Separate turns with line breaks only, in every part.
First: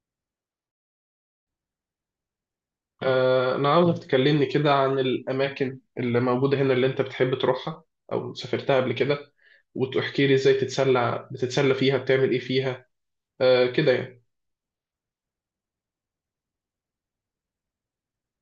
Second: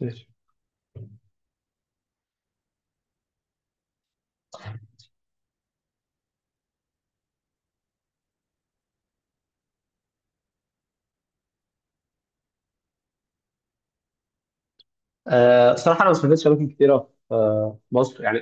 ماشي.
أنا عاوزك تكلمني كده عن الأماكن اللي موجودة هنا اللي أنت بتحب تروحها أو سافرتها قبل كده، وتحكي لي إزاي تتسلى، بتتسلى فيها بتعمل إيه فيها. آه كده يعني.
صراحة أنا ما سافرتش أماكن كتيرة في مصر، يعني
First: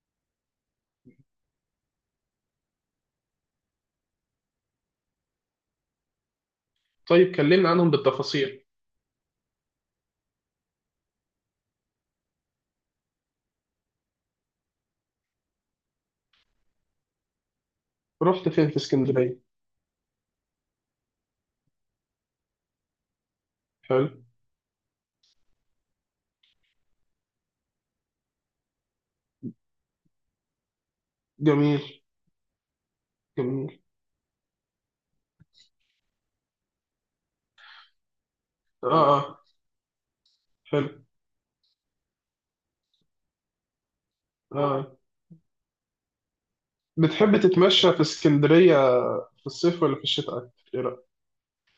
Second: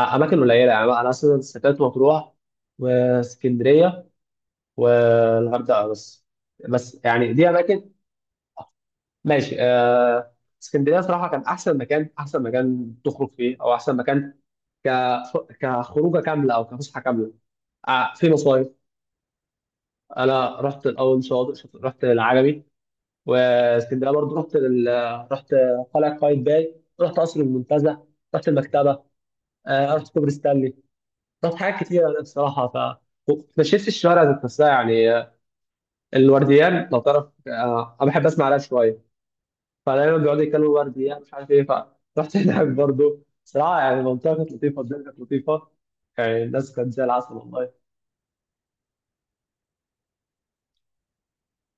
أماكن قليلة. يعني أنا أصلا سافرت مطروح واسكندرية والغردقة بس. بس يعني
طيب
دي
كلمنا
أماكن.
عنهم بالتفاصيل.
ماشي. اسكندرية صراحة كان أحسن مكان، أحسن مكان تخرج فيه، أو أحسن مكان ك كخروجة كاملة أو كفسحة كاملة. في
رحت
مصايف.
فين في اسكندرية؟
أنا رحت الأول، رحت العجمي.
حلو.
واسكندرية برضه رحت قلعة قايتباي. رحت قصر المنتزه. رحت المكتبة. ارض كوبري ستانلي. طب حاجات
جميل
كتيره بصراحه،
جميل.
مشيت الشوارع ذات نفسها. يعني الورديان لو تعرف، انا بحب اسمع راب
آه.
شويه،
آه.
فدايما بيقعدوا يتكلموا
حلو.
ورديان مش عارف ايه. فرحت هناك برضه صراحه. يعني المنطقه كانت لطيفه،
آه،
الدنيا كانت لطيفه. يعني الناس كانت زي العسل
بتحب
والله.
تتمشى في اسكندرية في الصيف ولا في الشتاء، إيه رأيك؟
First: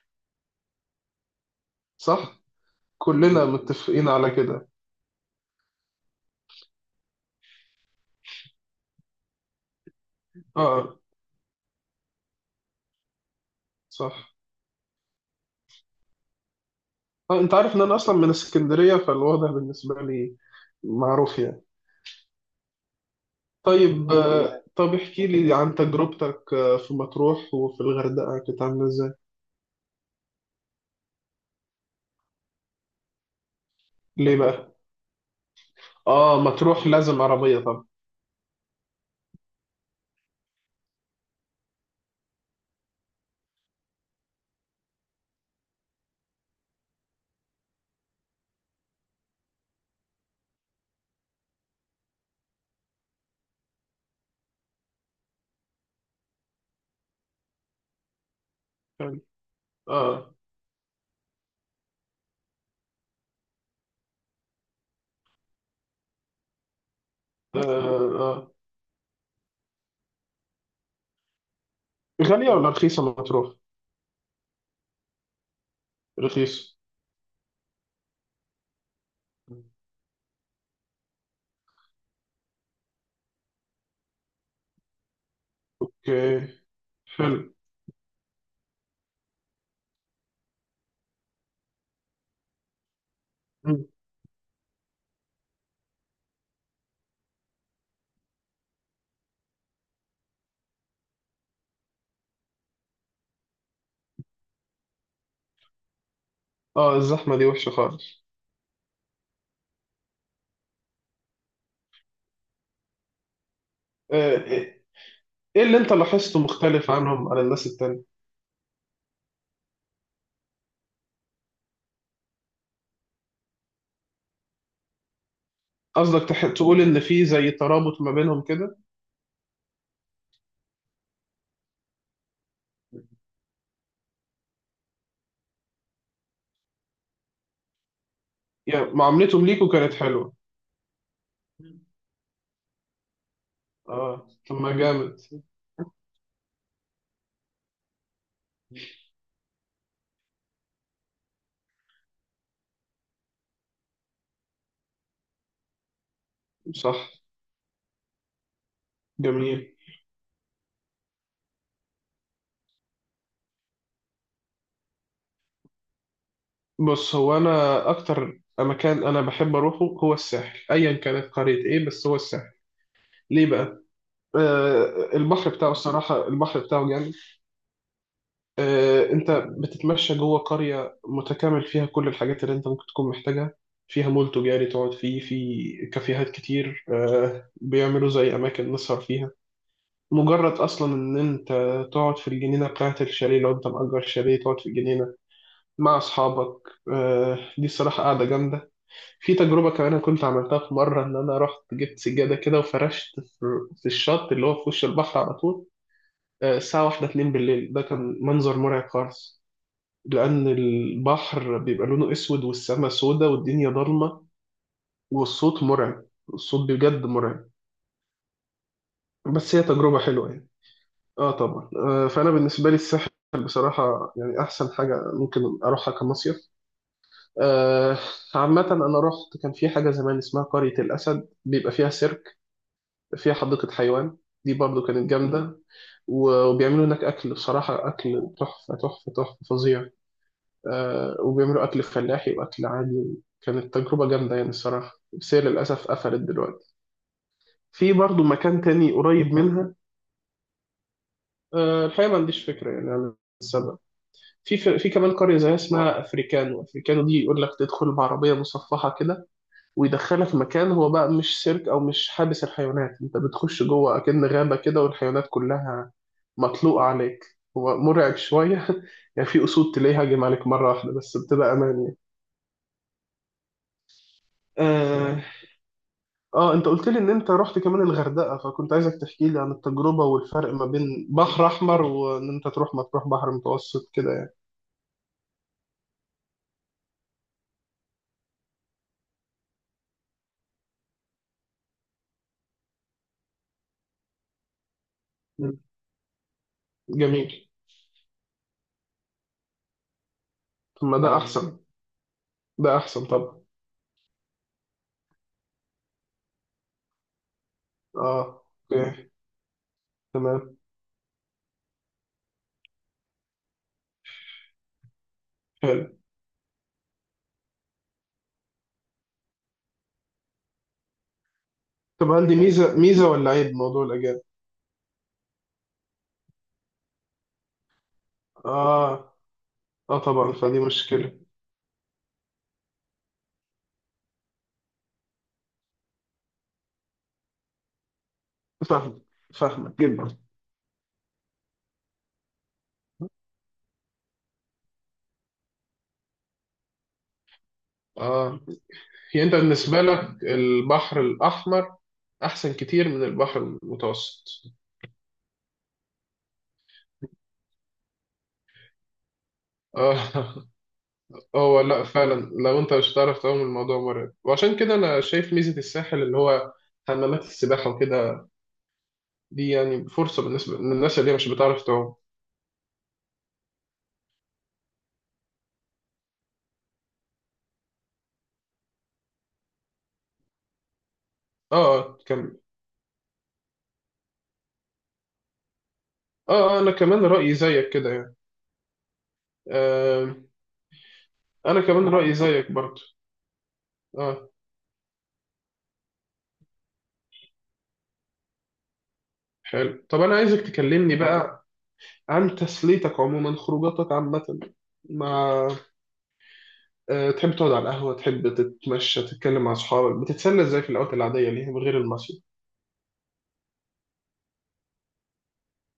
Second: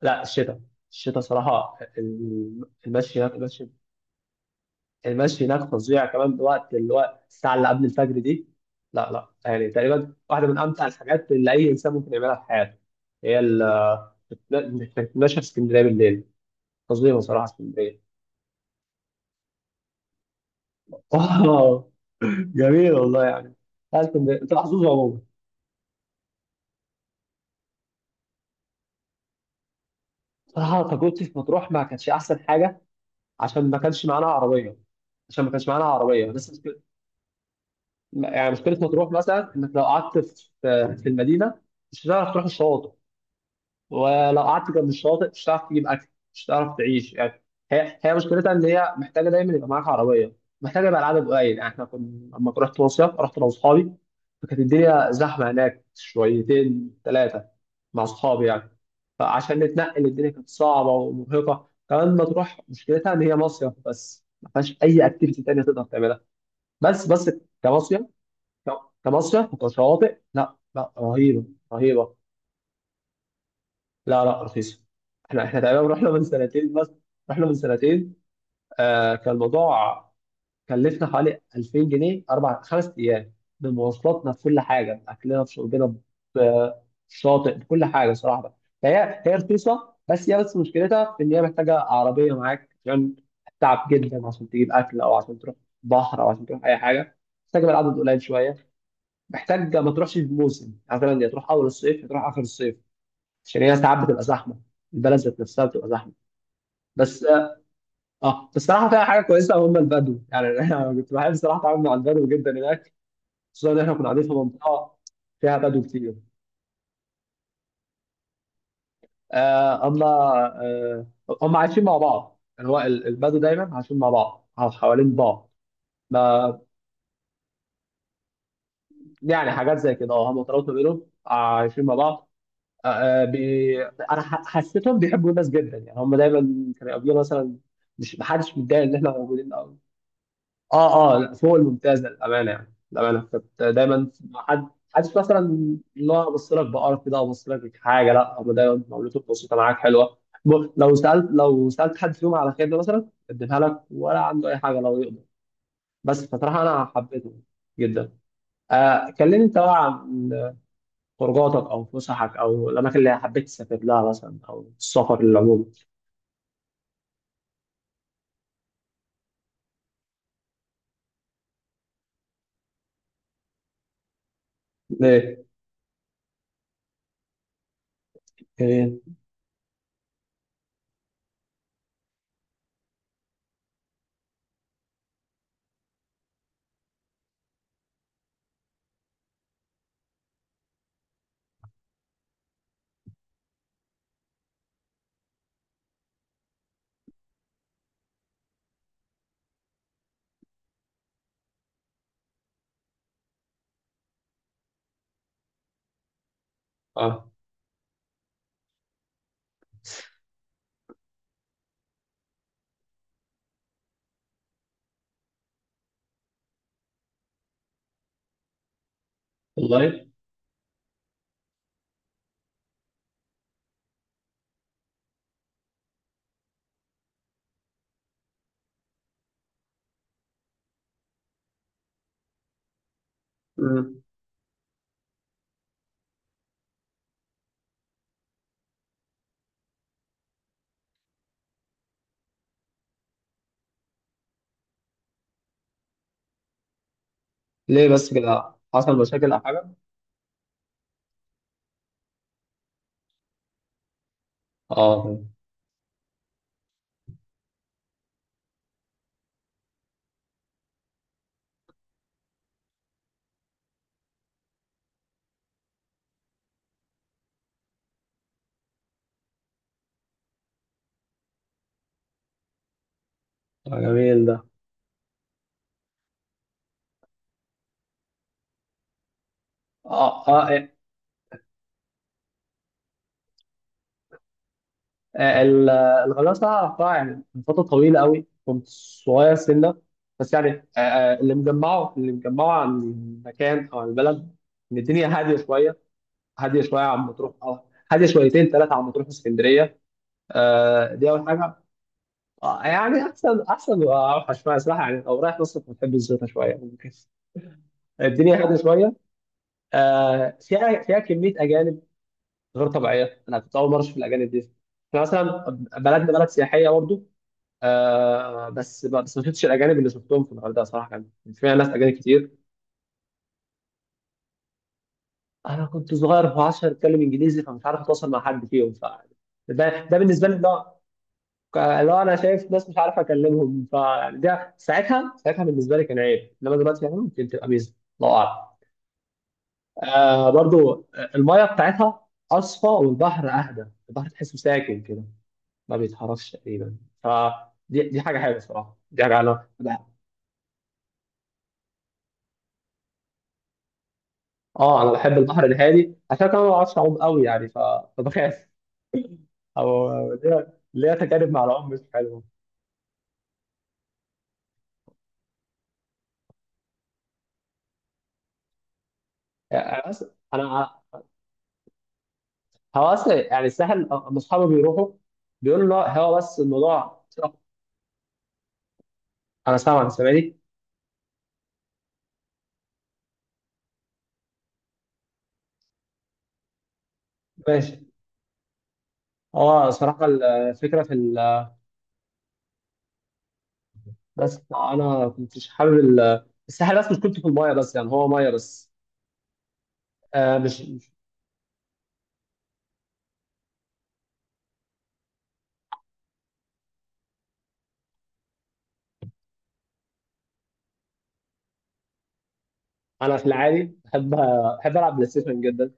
لا، الشتاء. الشتاء صراحه
صح، كلنا
المشي.
متفقين على كده.
المشي هناك فظيع، كمان بوقت اللي هو الساعه اللي قبل الفجر دي. لا، لا، يعني تقريبا واحده من
آه،
امتع
آه،
الحاجات اللي اي انسان ممكن يعملها في حياته، هي ال-
صح.
انك تتمشى في اسكندريه بالليل. فظيعه
طيب
صراحه
انت عارف ان انا
اسكندريه.
اصلا من اسكندريه، فالوضع بالنسبه لي معروف يعني.
اه، جميل والله يعني. لا،
طيب
اسكندريه انت محظوظ
طب
عموما.
احكي لي عن تجربتك في مطروح وفي الغردقه، كانت عامله ازاي؟
صراحه تجربتي في مطروح ما كانتش احسن حاجه. عشان ما كانش معانا
ليه
عربيه.
بقى؟
عشان ما كانش معانا عربيه،
اه مطروح لازم عربيه طبعا
يعني مشكله مطروح مثلا انك لو قعدت في المدينه مش هتعرف تروح الشواطئ، ولو قعدت جنب الشاطئ مش هتعرف تجيب اكل. مش هتعرف تعيش يعني. هي مشكلتها ان هي محتاجه دايما يبقى معاك عربيه، محتاجه يبقى العدد قليل. يعني احنا كنا لما رحت مصيف رحت انا واصحابي، فكانت الدنيا زحمه هناك شويتين ثلاثه مع اصحابي يعني.
يعني.
فعشان نتنقل الدنيا
اه،
كانت صعبه ومرهقه، كمان ما تروح مشكلتها ان هي مصيف بس ما فيهاش اي اكتيفيتي تانيه تقدر تعملها. بس.
اه،
كمصيف
آه.
كمصيف وكشواطئ، لا، لا، رهيبه. رهيبه.
غاليه ولا رخيصه مطروح؟
لا، لا، رخيصة. احنا تقريبا رحنا من سنتين
رخيصه.
بس. رحنا من سنتين. كان الموضوع كلفنا حوالي 2000 جنيه اربع خمس ايام، بمواصلاتنا، بكل حاجة، بأكلنا بشربنا،
اوكي. حلو.
بالشاطئ بكل حاجة صراحة. فهي رخيصة، بس هي بس مشكلتها في ان هي محتاجة عربية معاك، عشان
مم.
تعب جدا عشان تجيب اكل، او عشان تروح بحر، او عشان تروح اي حاجة. محتاجة العدد قليل شوية. محتاج ما تروحش في موسم، مثلا يا تروح اول الصيف يا تروح اخر الصيف، عشان هي ساعات بتبقى زحمه. البلد ذات نفسها بتبقى زحمه.
اه
بس.
الزحمه دي وحشه خالص.
اه، بصراحه فيها حاجه كويسه، هم البدو يعني. انا كنت بحب بصراحه اتعامل مع البدو جدا هناك، خصوصا ان احنا كنا قاعدين في
ايه؟
منطقه فيها
إيه اللي
بدو
انت
كتير.
لاحظته مختلف عنهم عن الناس التانية؟
اما، آه هم عايشين مع بعض. يعني البدو دايما عايشين مع بعض، أو حوالين بعض.
قصدك
ما
تقول ان في زي ترابط ما بينهم كده؟
يعني حاجات زي كده، اه، هم ترابطوا بينهم، عايشين مع بعض. انا حسيتهم بيحبوا الناس جدا. يعني هم دايما كانوا يقابلونا مثلا، مش محدش متضايق
يعني
ان احنا
معاملتهم
موجودين.
ليكوا كانت حلوه؟
اه، اه، لا، فوق الممتاز للامانه. يعني للامانه كنت دايما
اه
مع
طب
حد،
ما
حدش
جامد.
مثلا اللي هو ابص لك بقرف كده، ابص لك حاجه. لا، هم دايما معاملته بسيطه معاك حلوه. لو سالت حد فيهم على خدمه مثلا يقدمها لك، ولا عنده اي حاجه لو يقدر. بس فصراحه انا
صح.
حبيته جدا. كلمني انت
جميل.
بقى عن خروجاتك، او فسحك، او الاماكن اللي حبيت تسافر لها مثلا، او السفر للعموم.
بص، هو انا اكتر مكان انا بحب اروحه هو الساحل، ايا كانت قرية ايه بس هو الساحل. ليه بقى؟ آه،
ليه؟
البحر بتاعه الصراحة البحر بتاعه جامد.
ايه.
آه انت بتتمشى جوه قرية متكامل فيها كل الحاجات اللي انت ممكن تكون محتاجها، فيها مول تجاري تقعد فيه، في كافيهات كتير آه بيعملوا زي اماكن نسهر فيها. مجرد اصلا ان انت تقعد في الجنينه بتاعت الشاليه، لو انت مأجر شاليه تقعد في الجنينه مع أصحابك، دي الصراحة قاعدة جامدة. في تجربة كمان أنا كنت عملتها في مرة، إن أنا رحت جبت سجادة كده وفرشت في الشط اللي هو في وش البحر على طول. آه، الساعة واحدة
اه
اتنين بالليل، ده كان منظر مرعب خالص، لأن البحر بيبقى لونه أسود والسماء سودة والدنيا ضلمة والصوت مرعب. الصوت بجد مرعب. بس هي تجربة
والله.
حلوة يعني. آه طبعا. فأنا بالنسبة لي الساحل بصراحة يعني أحسن حاجة ممكن أروحها كمصيف. آه، عامة أنا رحت كان في حاجة زمان اسمها قرية الأسد، بيبقى فيها سيرك، فيها حديقة
مم.
حيوان. دي برضو كانت جامدة. وبيعملوا هناك أكل، بصراحة أكل تحفة تحفة تحفة، فظيع. آه، وبيعملوا أكل فلاحي وأكل عادي. كانت تجربة جامدة يعني الصراحة، بس هي للأسف قفلت دلوقتي.
ليه
في
بس
برضو
كده،
مكان تاني
حصل مشاكل
قريب
او حاجه؟
منها. آه، الحقيقة ما عنديش فكرة يعني عن السبب. في في كمان
اه.
قرية زيها اسمها أفريكانو. أفريكانو دي يقول لك تدخل بعربية مصفحة كده، ويدخلها في مكان، هو بقى مش سيرك او مش حابس الحيوانات، انت بتخش جوه اكن غابة كده والحيوانات كلها مطلوقة عليك. هو مرعب شوية يعني، في اسود تلاقيها هاجم عليك مرة واحدة، بس بتبقى امان يعني.
جميل ده.
آه. اه انت قلت لي ان انت رحت كمان الغردقة، فكنت عايزك تحكي لي عن التجربة
اه، اه،
والفرق ما بين بحر احمر وان انت تروح ما تروح بحر متوسط كده يعني.
آه، ال- الغلاسه قطاع يعني من فتره طويله قوي، كنت صغير سنه. بس يعني، اللي مجمعه عن المكان او عن البلد ان الدنيا هاديه
مم.
شويه. هاديه شويه عن مطروح،
جميل.
اه. هاديه شويتين ثلاثه عن مطروح واسكندريه.
طب ما
دي
ده
اول حاجه.
احسن. ده
يعني
احسن
احسن،
طبعا.
احسن واوحش ما، صراحه يعني لو رايح مصر بتحب الزيطه شويه، ممكن الدنيا
اه.
هاديه شويه.
اوكي. تمام.
فيها كميه اجانب غير طبيعيه. انا كنت اول مره اشوف الاجانب دي. احنا مثلا
حلو.
بلدنا بلد سياحيه برضو، بس ما شفتش الاجانب اللي شفتهم في الغردقه صراحه. كان فيها ناس اجانب
طب هل
كتير.
دي ميزة ميزة ولا عيب، موضوع الأجانب؟
انا كنت صغير في 10، اتكلم انجليزي فمش عارف اتواصل مع حد فيهم،
اه،
ده
اه
بالنسبه
طبعا
لي.
فدي
لا،
مشكلة.
لو انا شايف ناس مش عارف اكلمهم فيعني ده، ساعتها بالنسبه لي كان عيب، انما دلوقتي يعني ممكن تبقى ميزه. الله اعلم.
فاهمك. فاهمك جدا.
برضو الميه بتاعتها اصفى، والبحر اهدى، البحر تحسه ساكن كده، ما بيتحركش تقريبا. دي حاجه حلوه
اه.
صراحه، دي حاجه
يعني انت
انا
بالنسبة لك البحر الأحمر أحسن كتير من البحر المتوسط.
اه، انا بحب البحر الهادي عشان كده. ما بعرفش اعوم قوي، يعني فبخاف. او
اه
ليا تجارب مع
هو
العوم مش
لا فعلا،
حلوه.
لو انت مش هتعرف تعوم الموضوع مرعب، وعشان كده انا شايف ميزة الساحل اللي هو حمامات السباحة وكده، دي
يعني
يعني فرصة بالنسبة
أنا-
للناس اللي هي مش بتعرف تعوم.
هو اصلا يعني الساحل، أما اصحابي بيروحوا بيقولوا، لا، هو بس الموضوع، انا سامعني.
اه اه كمل. اه انا كمان رأيي زيك
ماشي.
كده يعني.
هو صراحه
آه انا كمان رأيي زيك برضه. اه.
بس انا كنتش حابب الساحل، بس مش كنت في المايه، بس يعني هو مايه بس.
حلو طب انا
آه
عايزك
مش
تكلمني بقى عن تسليتك عموما، خروجاتك عامة مع، آه، تحب تقعد على القهوة، تحب تتمشى تتكلم مع أصحابك، بتتسلى إزاي في الأوقات العادية اللي هي من غير المصيف؟
انا في العادي بحب، العب بلاي ستيشن جدا،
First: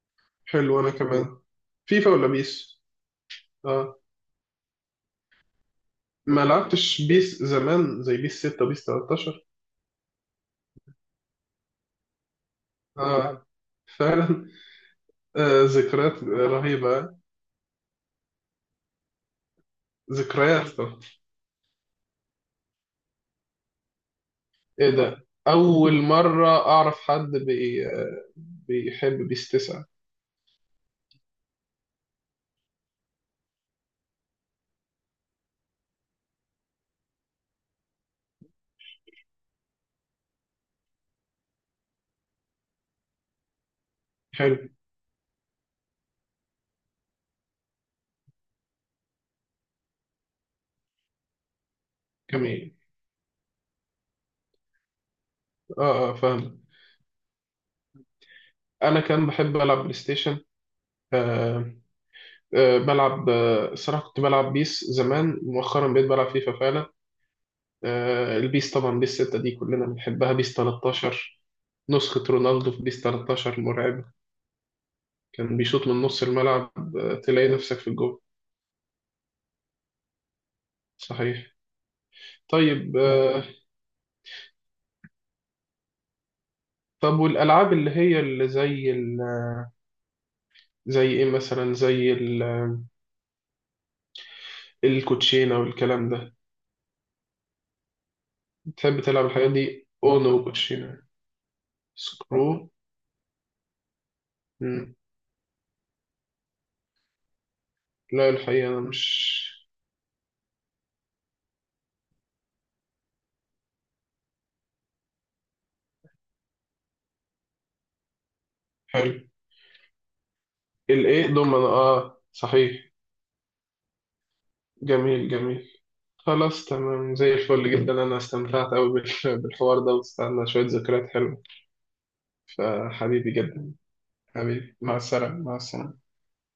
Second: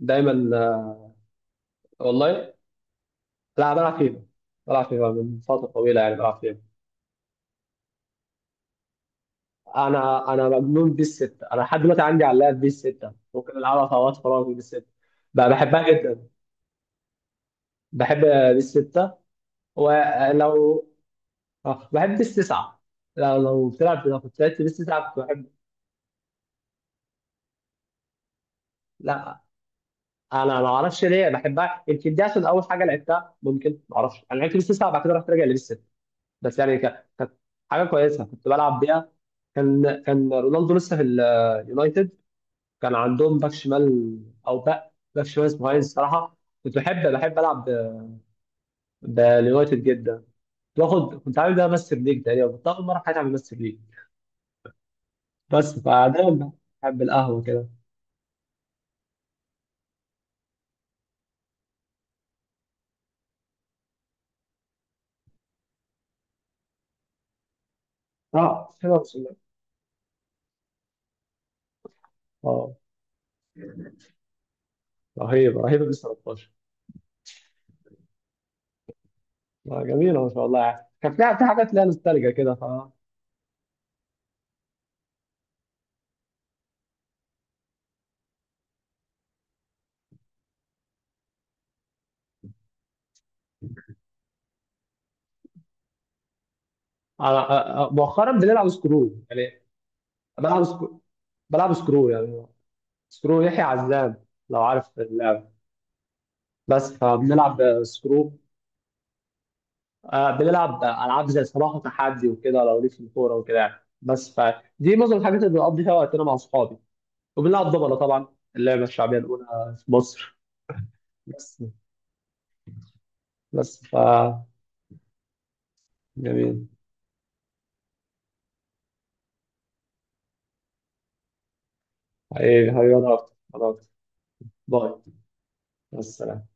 دايما.
حلو أنا كمان. فيفا ولا
والله،
بيس؟
لا بلعب
آه.
فيفا. بلعب فيفا من فتره طويله، يعني بلعب
ما
فيفا.
لعبتش بيس زمان زي بيس 6 بيس 13؟
انا مجنون بيس 6. انا لحد دلوقتي عندي على اللاب بيس 6،
آه
ممكن العبها في اوقات
فعلا.
فراغي. بيس 6 بقى
آه
بحبها
ذكريات
جدا.
رهيبة.
بحب بيس 6
ذكريات.
ولو. بحب بيس 9. لو بتلعب، لو كنت لعبت بيس
إيه
9 كنت
ده،
بحب.
أول مرة أعرف حد بي آه، بيحب
لا،
بيس 9.
انا ما اعرفش ليه بحبها، يمكن دي عشان اول حاجه لعبتها، ممكن ما اعرفش. انا لعبت بيس 9 بعد كده رحت راجع لبيس، بس يعني كانت حاجه كويسه كنت بلعب بيها. كان رونالدو لسه في اليونايتد. كان عندهم باك شمال، او
حلو.
باك شمال اسمه هاينز الصراحه. كنت بحب، العب باليونايتد جدا. كنت عامل ده ماستر ليج تقريبا، كنت
جميل.
اول مره في حياتي اعمل ماستر ليج. بس
آه آه
فدايما
فاهم.
بحب القهوه كده.
أنا كان بحب ألعب بلاي ستيشن. آه، بلعب الصراحة كنت بلعب بيس زمان، مؤخرا بقيت بلعب فيفا فعلا. آه، البيس
اه، حلوة
طبعا
بسم
بيس 6
الله.
دي كلنا بنحبها، بيس 13 نسخة رونالدو
اه،
في بيس 13 مرعبة. كان
رهيب، رهيب
بيشوط
بس
من نص
13.
الملعب آه، تلاقي نفسك في الجول.
جميله ما شاء الله. يعني كان في
صحيح.
حاجات ليها نوستالجيا كده،
طيب آه، طب والألعاب اللي هي اللي زي ال... زي إيه مثلا، زي ال... الكوتشينة والكلام ده،
مؤخرا بنلعب
بتحب
سكرول
تلعب الحاجات
يعني.
دي، أونو
بلعب سكرول.
وكوتشينة؟
بلعب سكرول يعني.
سكرو.
سكرو يحيى عزام لو عارف
مم.
اللعبة. بس فبنلعب
لا
سكرو.
الحقيقة أنا مش.
بنلعب ألعاب زي صباح وتحدي وكده، لو ليك في الكورة وكده يعني. بس فدي معظم الحاجات اللي بنقضي فيها وقتنا مع أصحابي. وبنلعب دوبلة طبعا، اللعبة الشعبية
حلو.
الأولى في مصر.
الايه ضمن،
بس.
اه صحيح.
بس ف
جميل جميل. خلاص
جميل.
تمام زي الفل جدا، انا استمتعت قوي بالحوار ده واستنى شوية ذكريات حلوة.
حبيبي، حبيبي، أنا
فحبيبي
أكتر، أنا
جدا.
أكتر.
حبيبي،
باي.
مع السلامة، مع
مع
السلامة.
السلامة.